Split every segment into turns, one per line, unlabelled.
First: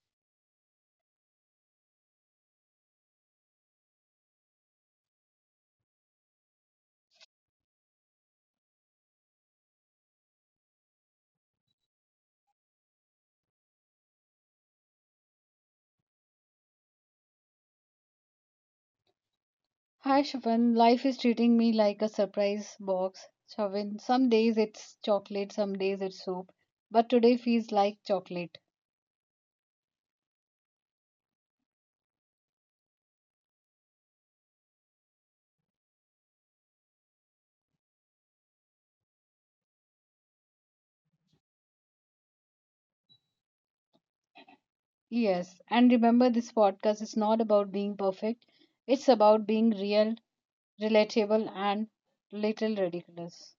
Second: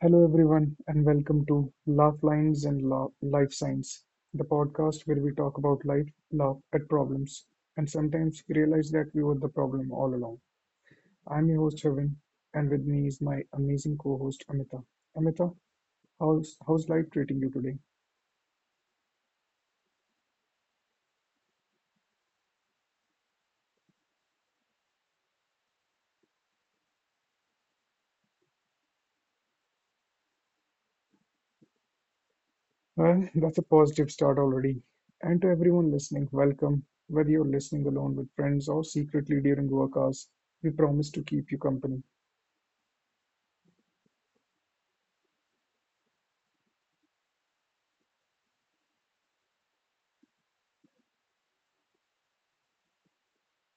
Hello, everyone, and welcome to Laugh Lines and Life Science, the podcast where we talk about life, laugh at problems, and sometimes realize that we were the problem all along. I'm your host, Heaven, and with me is my amazing co host, Amita. Amita, how's life treating you today?
Hi, Shafan. Life is treating me like a surprise box. Shafan, some days it's chocolate, some days it's soup, but today feels like chocolate.
Well, that's a positive start already. And to everyone listening, welcome. Whether you're listening alone with friends or secretly during work hours, we promise to keep you company.
Yes, and remember, this podcast is not about being perfect, it's about being real, relatable, and little ridiculous.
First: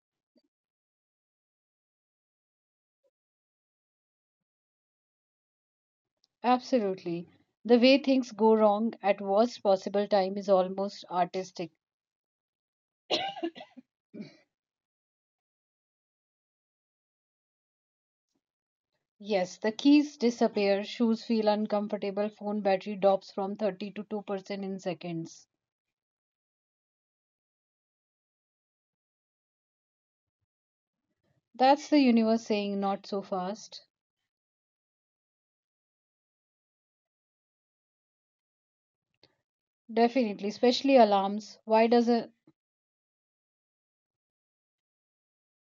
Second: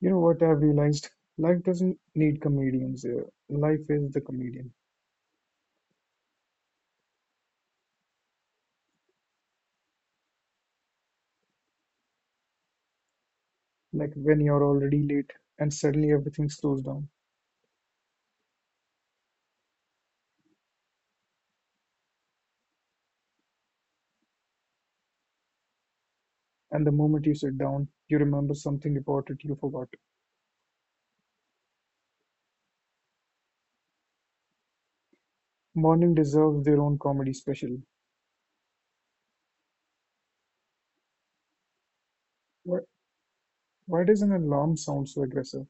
You know what I've realized? Life doesn't need comedians. Life is the comedian.
Absolutely. The way things go wrong at worst possible time is almost artistic.
Like when you're already late and suddenly everything slows down.
Yes, the keys disappear, shoes feel uncomfortable, phone battery drops from 30 to 2% in seconds.
And the moment you sit down, you remember something important you forgot.
That's the universe saying not so fast.
Morning deserves their own comedy special.
Definitely, especially alarms. Why does it?
Why, why does an alarm sound so aggressive?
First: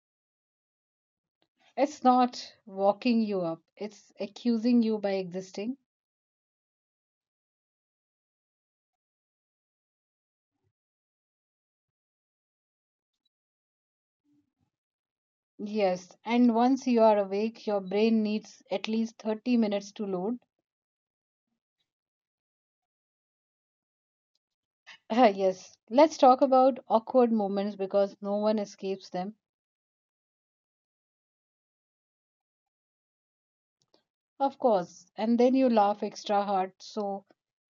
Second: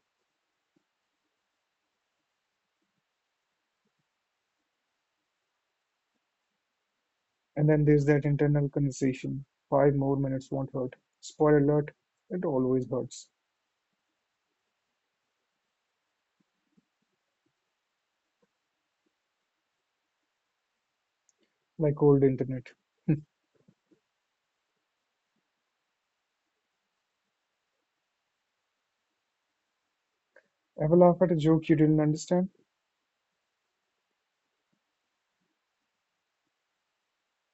It's not walking you up, it's accusing you by existing.
And then there's that internal conversation. Five more minutes won't hurt. Spoiler alert, it always hurts.
Yes, and once you are awake, your brain needs at least 30 minutes to load.
Like old internet.
Yes, let's talk about awkward moments because no one escapes them.
Ever laugh at a joke you didn't understand?
Of course, and then you laugh extra hard so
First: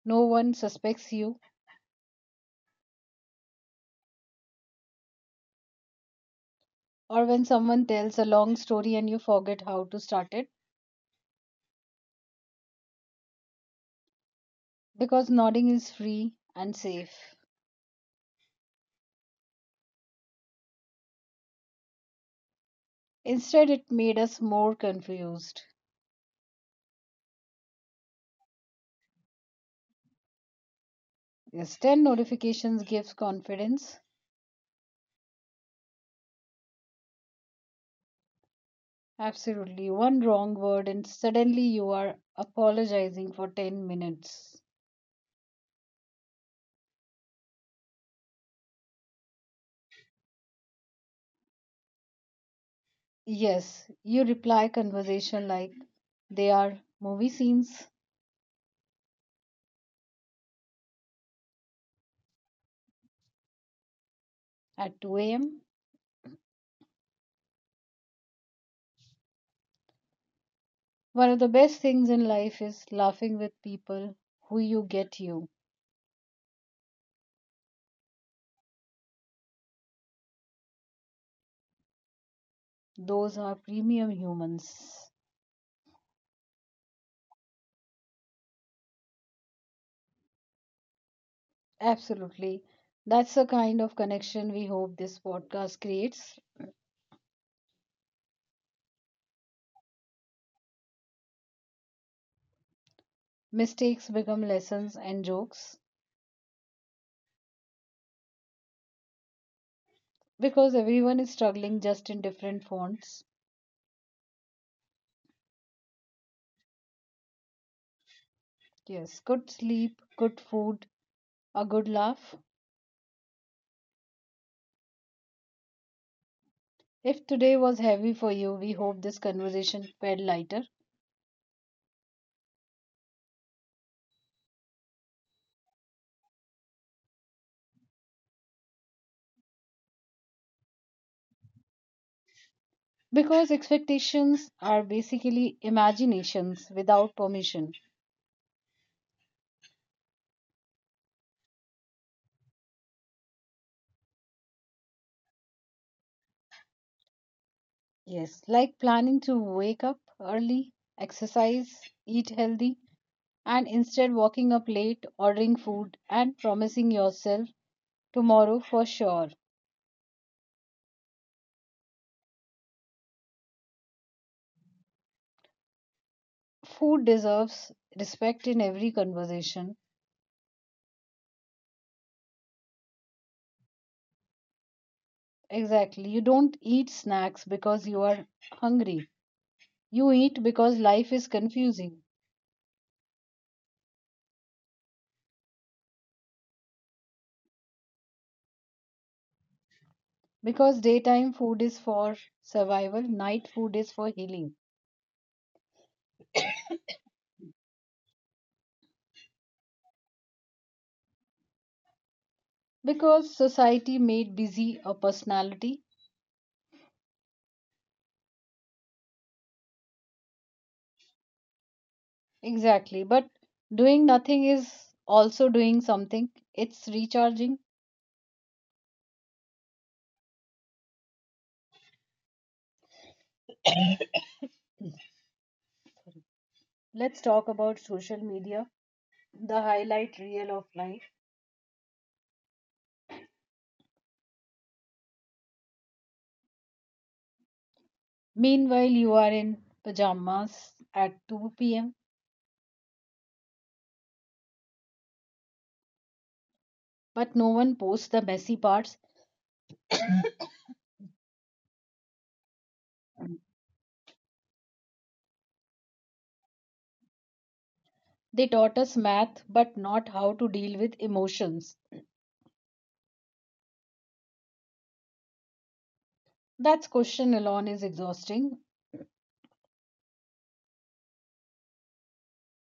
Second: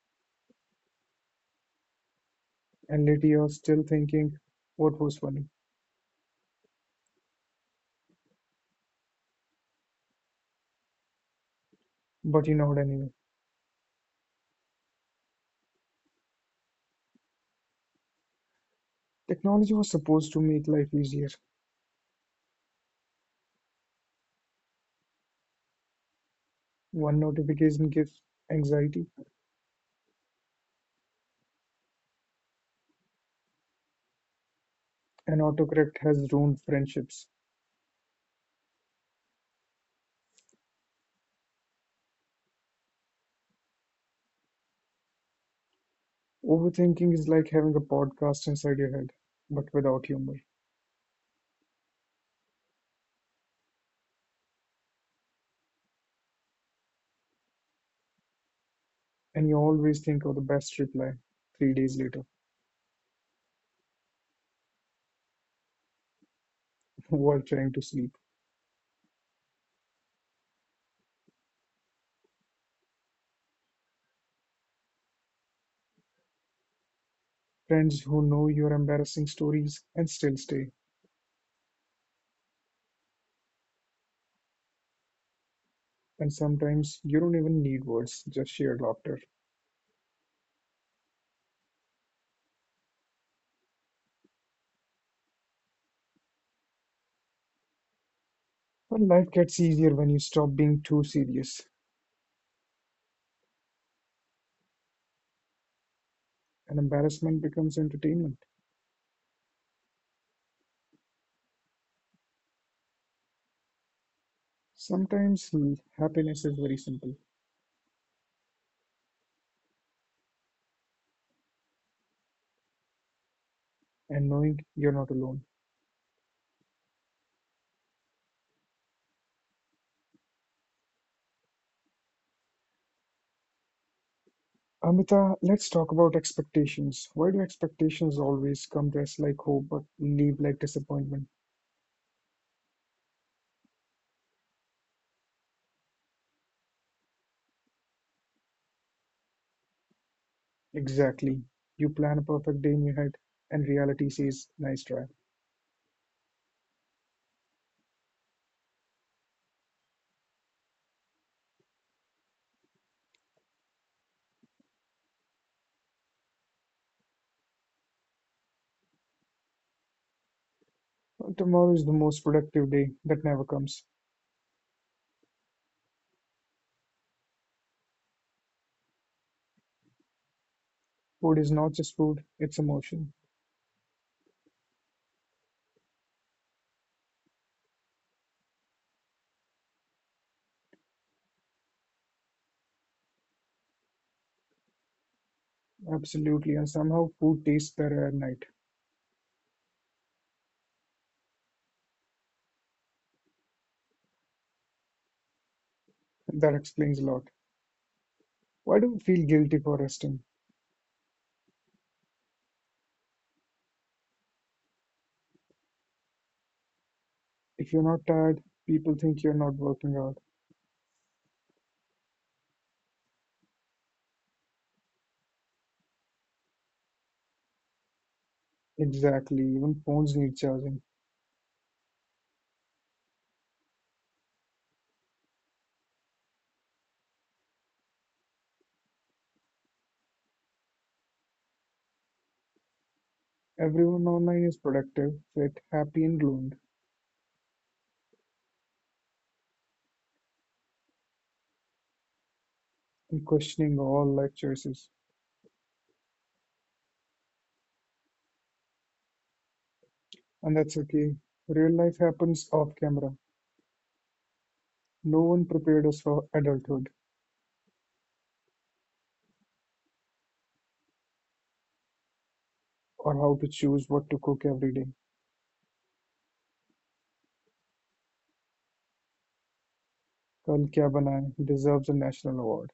no one suspects you,
And later you're still thinking, what was funny?
or when someone tells a long story and you forget how to start it,
But you know what I mean.
because nodding is free and safe.
Technology was supposed to make life easier.
Instead, it made us more confused.
One notification gives anxiety,
Yes, 10 notifications gives confidence.
and autocorrect has ruined friendships.
Absolutely. One wrong word, and suddenly you are apologizing for 10 minutes.
Overthinking is like having a podcast inside your head, but without humor.
Yes, you reply conversation like they are movie scenes
And you always think of the best reply 3 days later
at 2 a.m.
while trying to sleep.
One of the best things in life is laughing with people who you get you.
Friends who know your embarrassing stories and still stay.
Those are premium humans.
And sometimes you don't even need words, just sheer laughter.
Absolutely. That's the kind of connection we hope this podcast creates.
But life gets easier when you stop being too serious,
Mistakes become lessons and jokes
and embarrassment becomes entertainment.
because everyone is struggling just in different fonts.
Sometimes happiness is very simple,
Yes, good sleep, good food, a good laugh.
and knowing you're not alone.
If today was heavy for you, we hope this conversation felt lighter
Amita, let's talk about expectations. Why do expectations always come to us like hope but leave like disappointment?
because expectations are basically imaginations without permission.
Exactly. You plan a perfect day in your head, and reality says, nice try.
Yes, like planning to wake up early, exercise, eat healthy, and instead waking up late, ordering food, and promising yourself tomorrow for sure.
Tomorrow is the most productive day that never comes.
Food deserves respect in every conversation.
Food is not just food, it's emotion.
Exactly. You don't eat snacks because you are hungry. You eat because life is confusing.
Absolutely, and somehow food tastes better at night.
Because daytime food is for survival, night food is for healing.
That explains a lot. Why do we feel guilty for resting?
Because society made busy a personality.
If you're not tired, people think you're not working out.
Exactly. But doing nothing is also doing something. It's recharging.
Exactly, even phones need charging.
Let's talk about social media, the highlight reel of life.
Everyone online is productive, fit, happy, and gloomed,
Meanwhile, you are in pajamas at 2 p.m.,
and questioning all life choices.
but no one posts the messy parts.
And that's okay. Real life happens off camera. No one prepared us for adulthood
They taught us math, but not how to deal with emotions.
or how to choose what to cook every day.
That question alone is exhausting.
Kal Kya Banaye deserves a national award.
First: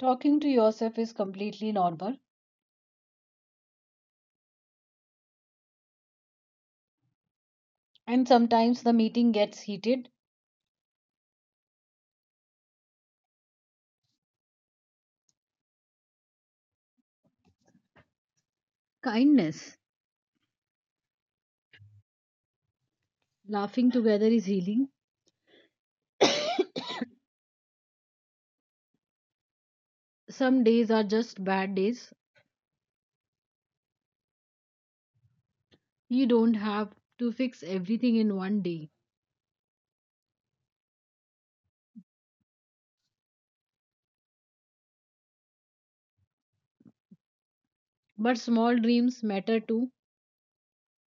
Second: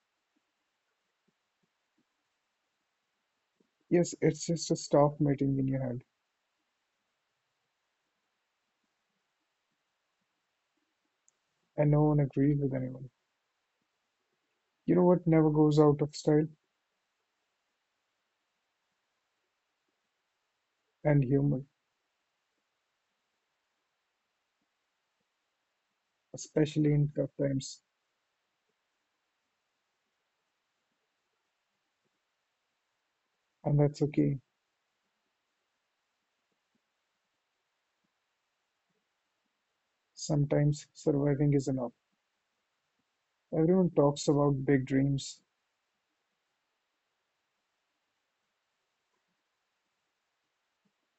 Talking to yourself is completely normal,
Yes, it's just a staff meeting in your head,
and sometimes the meeting gets heated.
and no one agrees with anyone. You know what never goes out of style?
Kindness,
And humor,
laughing together is healing.
especially in tough times.
Some days are just bad days.
And that's okay.
You don't have to fix everything in one day.
Sometimes surviving is enough. Everyone talks about big dreams,
But small dreams matter too,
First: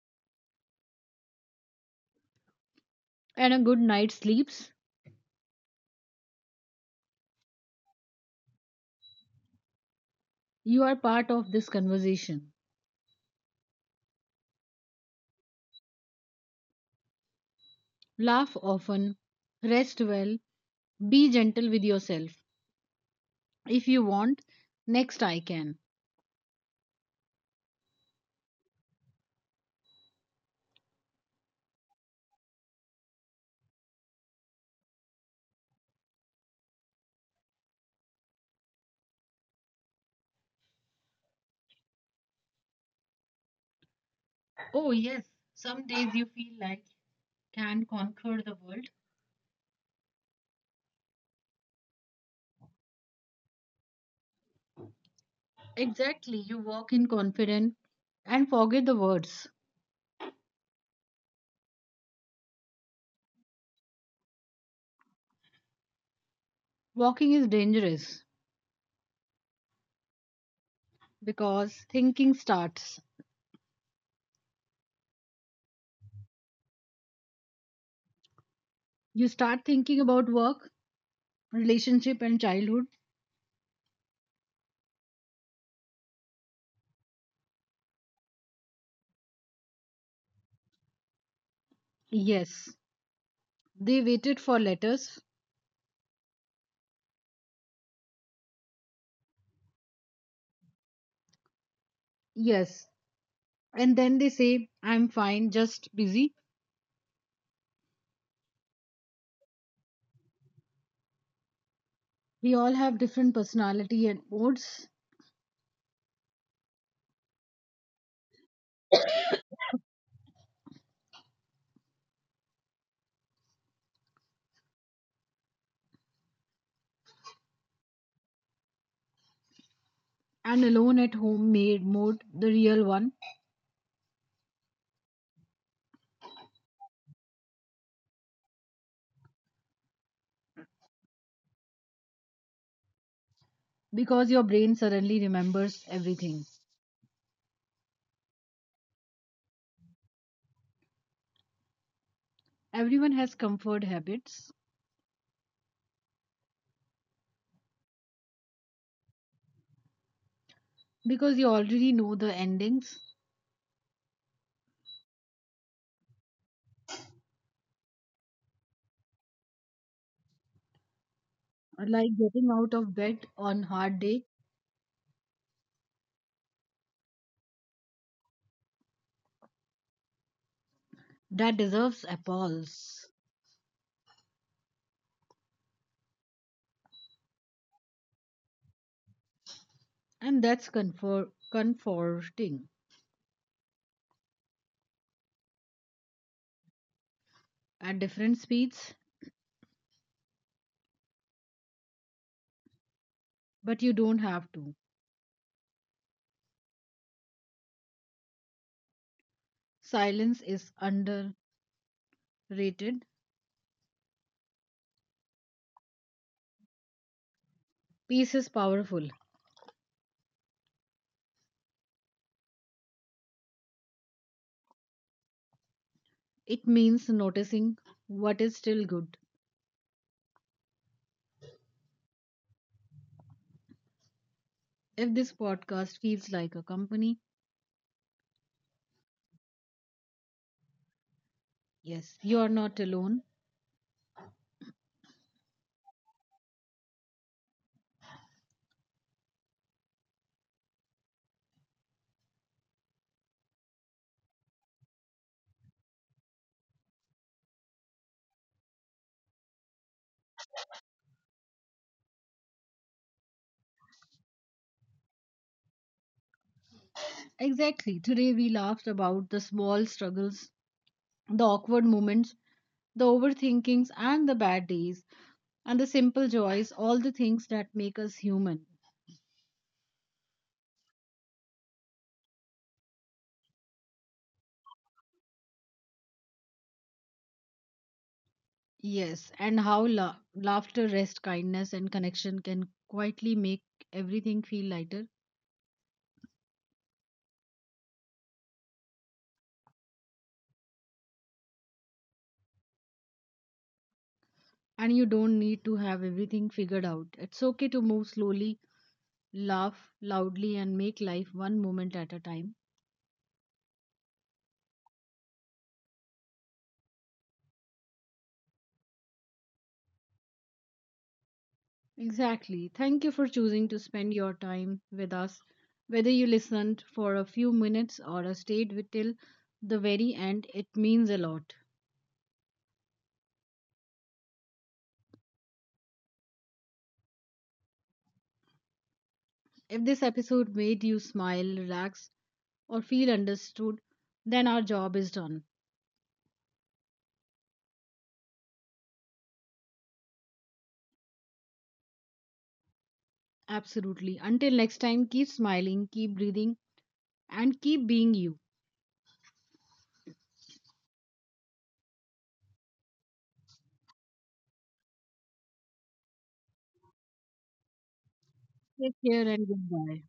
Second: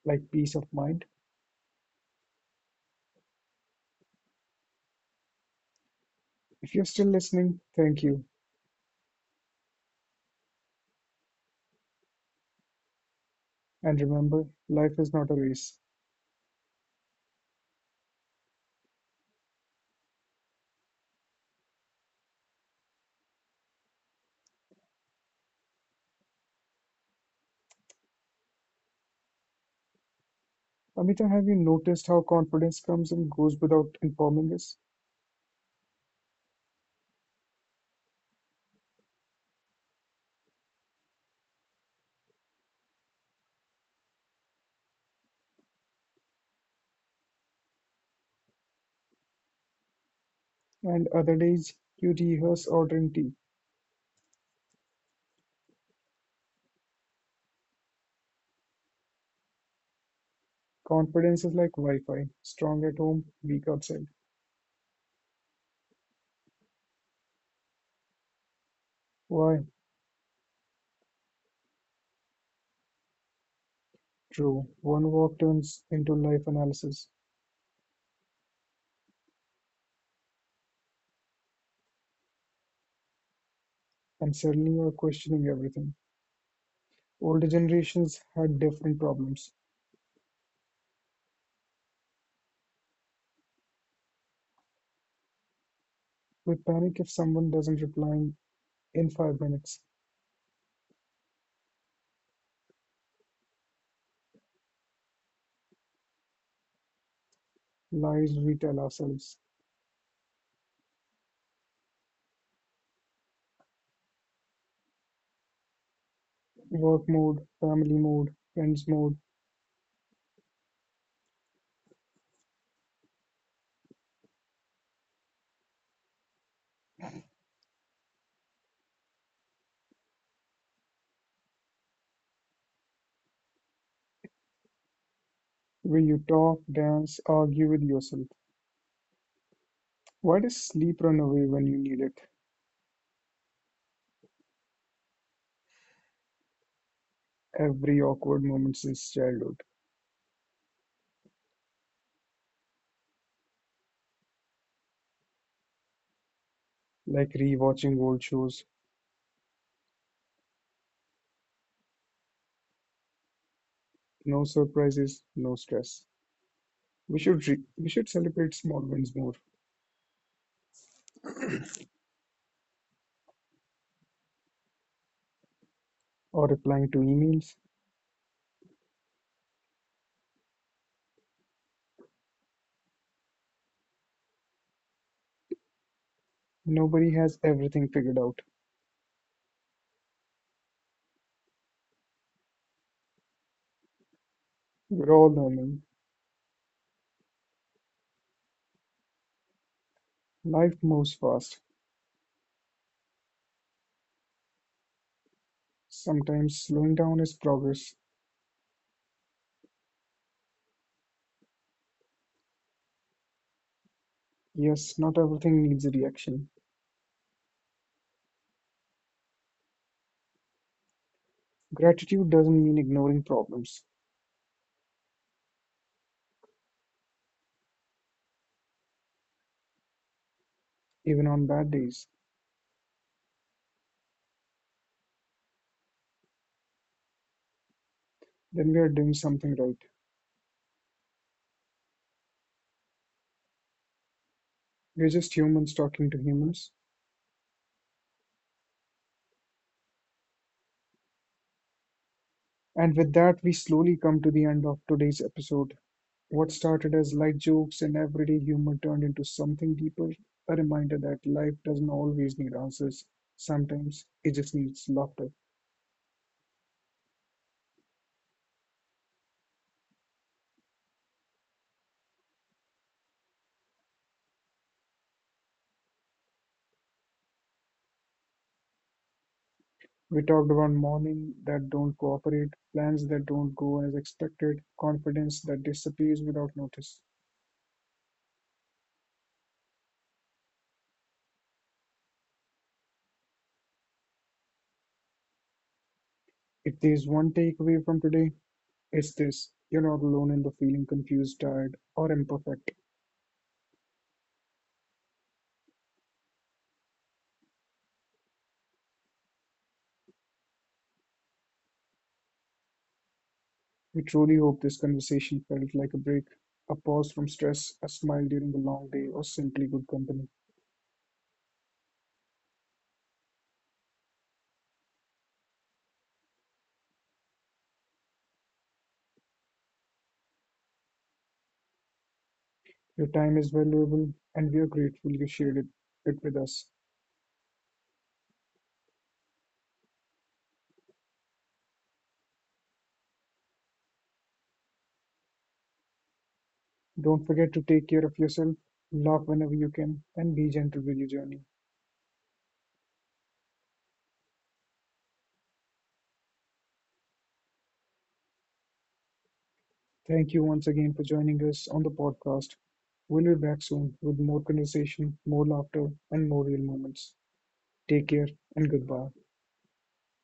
like peace of mind.
and a good night's sleeps.
If you're still listening, thank you.
You are part of this conversation.
And remember, life is not a race.
Laugh often, rest well, be gentle with yourself. If you want, next I can.
Amita, have you noticed how confidence comes and goes without informing us?
Oh, yes. Some days you feel like can conquer the world.
And other days, you rehearse ordering tea.
Exactly. You walk in confident and forget the words.
Confidence is like Wi Fi strong at home, weak outside.
Walking is dangerous
Why?
because thinking starts.
True. One walk turns into life analysis,
You start thinking about work, relationship, and childhood.
and suddenly you're questioning everything. Older generations had different problems.
Yes. They waited for letters.
We panic if someone doesn't reply in 5 minutes.
Yes. And then they say, I'm fine, just busy.
Lies we tell ourselves.
We all have different personality and modes.
Work mode, family mode, friends mode,
And alone at home made mode, the real one,
where you talk, dance, argue with yourself. Why does sleep run away when you need it?
because your brain suddenly remembers everything.
Every awkward moment since childhood,
Everyone has comfort habits
like rewatching old shows,
because you already know the endings,
no surprises, no stress. We should celebrate small wins more,
like getting out of bed on hard day.
or replying to emails.
That deserves applause.
Nobody has everything figured out.
And that's comfort, comforting.
We're all learning.
At different speeds,
Life moves fast.
but you don't have to.
Sometimes slowing down is progress.
Silence is underrated.
Yes, not everything needs a reaction.
Peace is powerful.
Gratitude doesn't mean ignoring problems,
It means noticing what is still good.
even on bad days,
If this podcast feels like a company,
then we are doing something right.
yes, you are not alone.
We're just humans talking to humans. And with that, we slowly come to the end of today's episode. What started as light jokes and everyday humor turned into something deeper, a reminder that life doesn't always need answers. Sometimes it just needs laughter.
Exactly. Today we laughed about the small struggles, the awkward moments, the overthinkings, and the bad days, and the simple joys, all the things that make us human.
We talked about morning that don't cooperate, plans that don't go as expected, confidence that disappears without notice.
Yes, and how laughter, rest, kindness, and connection can quietly make everything feel lighter.
If there's one takeaway from today, it's this: you're not alone in the feeling confused, tired, or imperfect.
And you don't need to have everything figured out. It's okay to move slowly, laugh loudly, and make life one moment at a time.
We truly hope this conversation felt like a break, a pause from stress, a smile during a long day, or simply good company.
Exactly. Thank you for choosing to spend your time with us. Whether you listened for a few minutes or stayed with till the very end, it means a lot.
Your time is valuable, and we are grateful you shared it with us.
If this episode made you smile, relax, or feel understood, then our job is done.
Don't forget to take care of yourself, laugh whenever you can, and be gentle with your journey.
Absolutely. Until next time, keep smiling, keep breathing, and keep being you.
Thank you once again for joining us on the podcast. We'll be back soon with more conversation, more laughter, and more real moments. Take care and goodbye.
Take care and goodbye.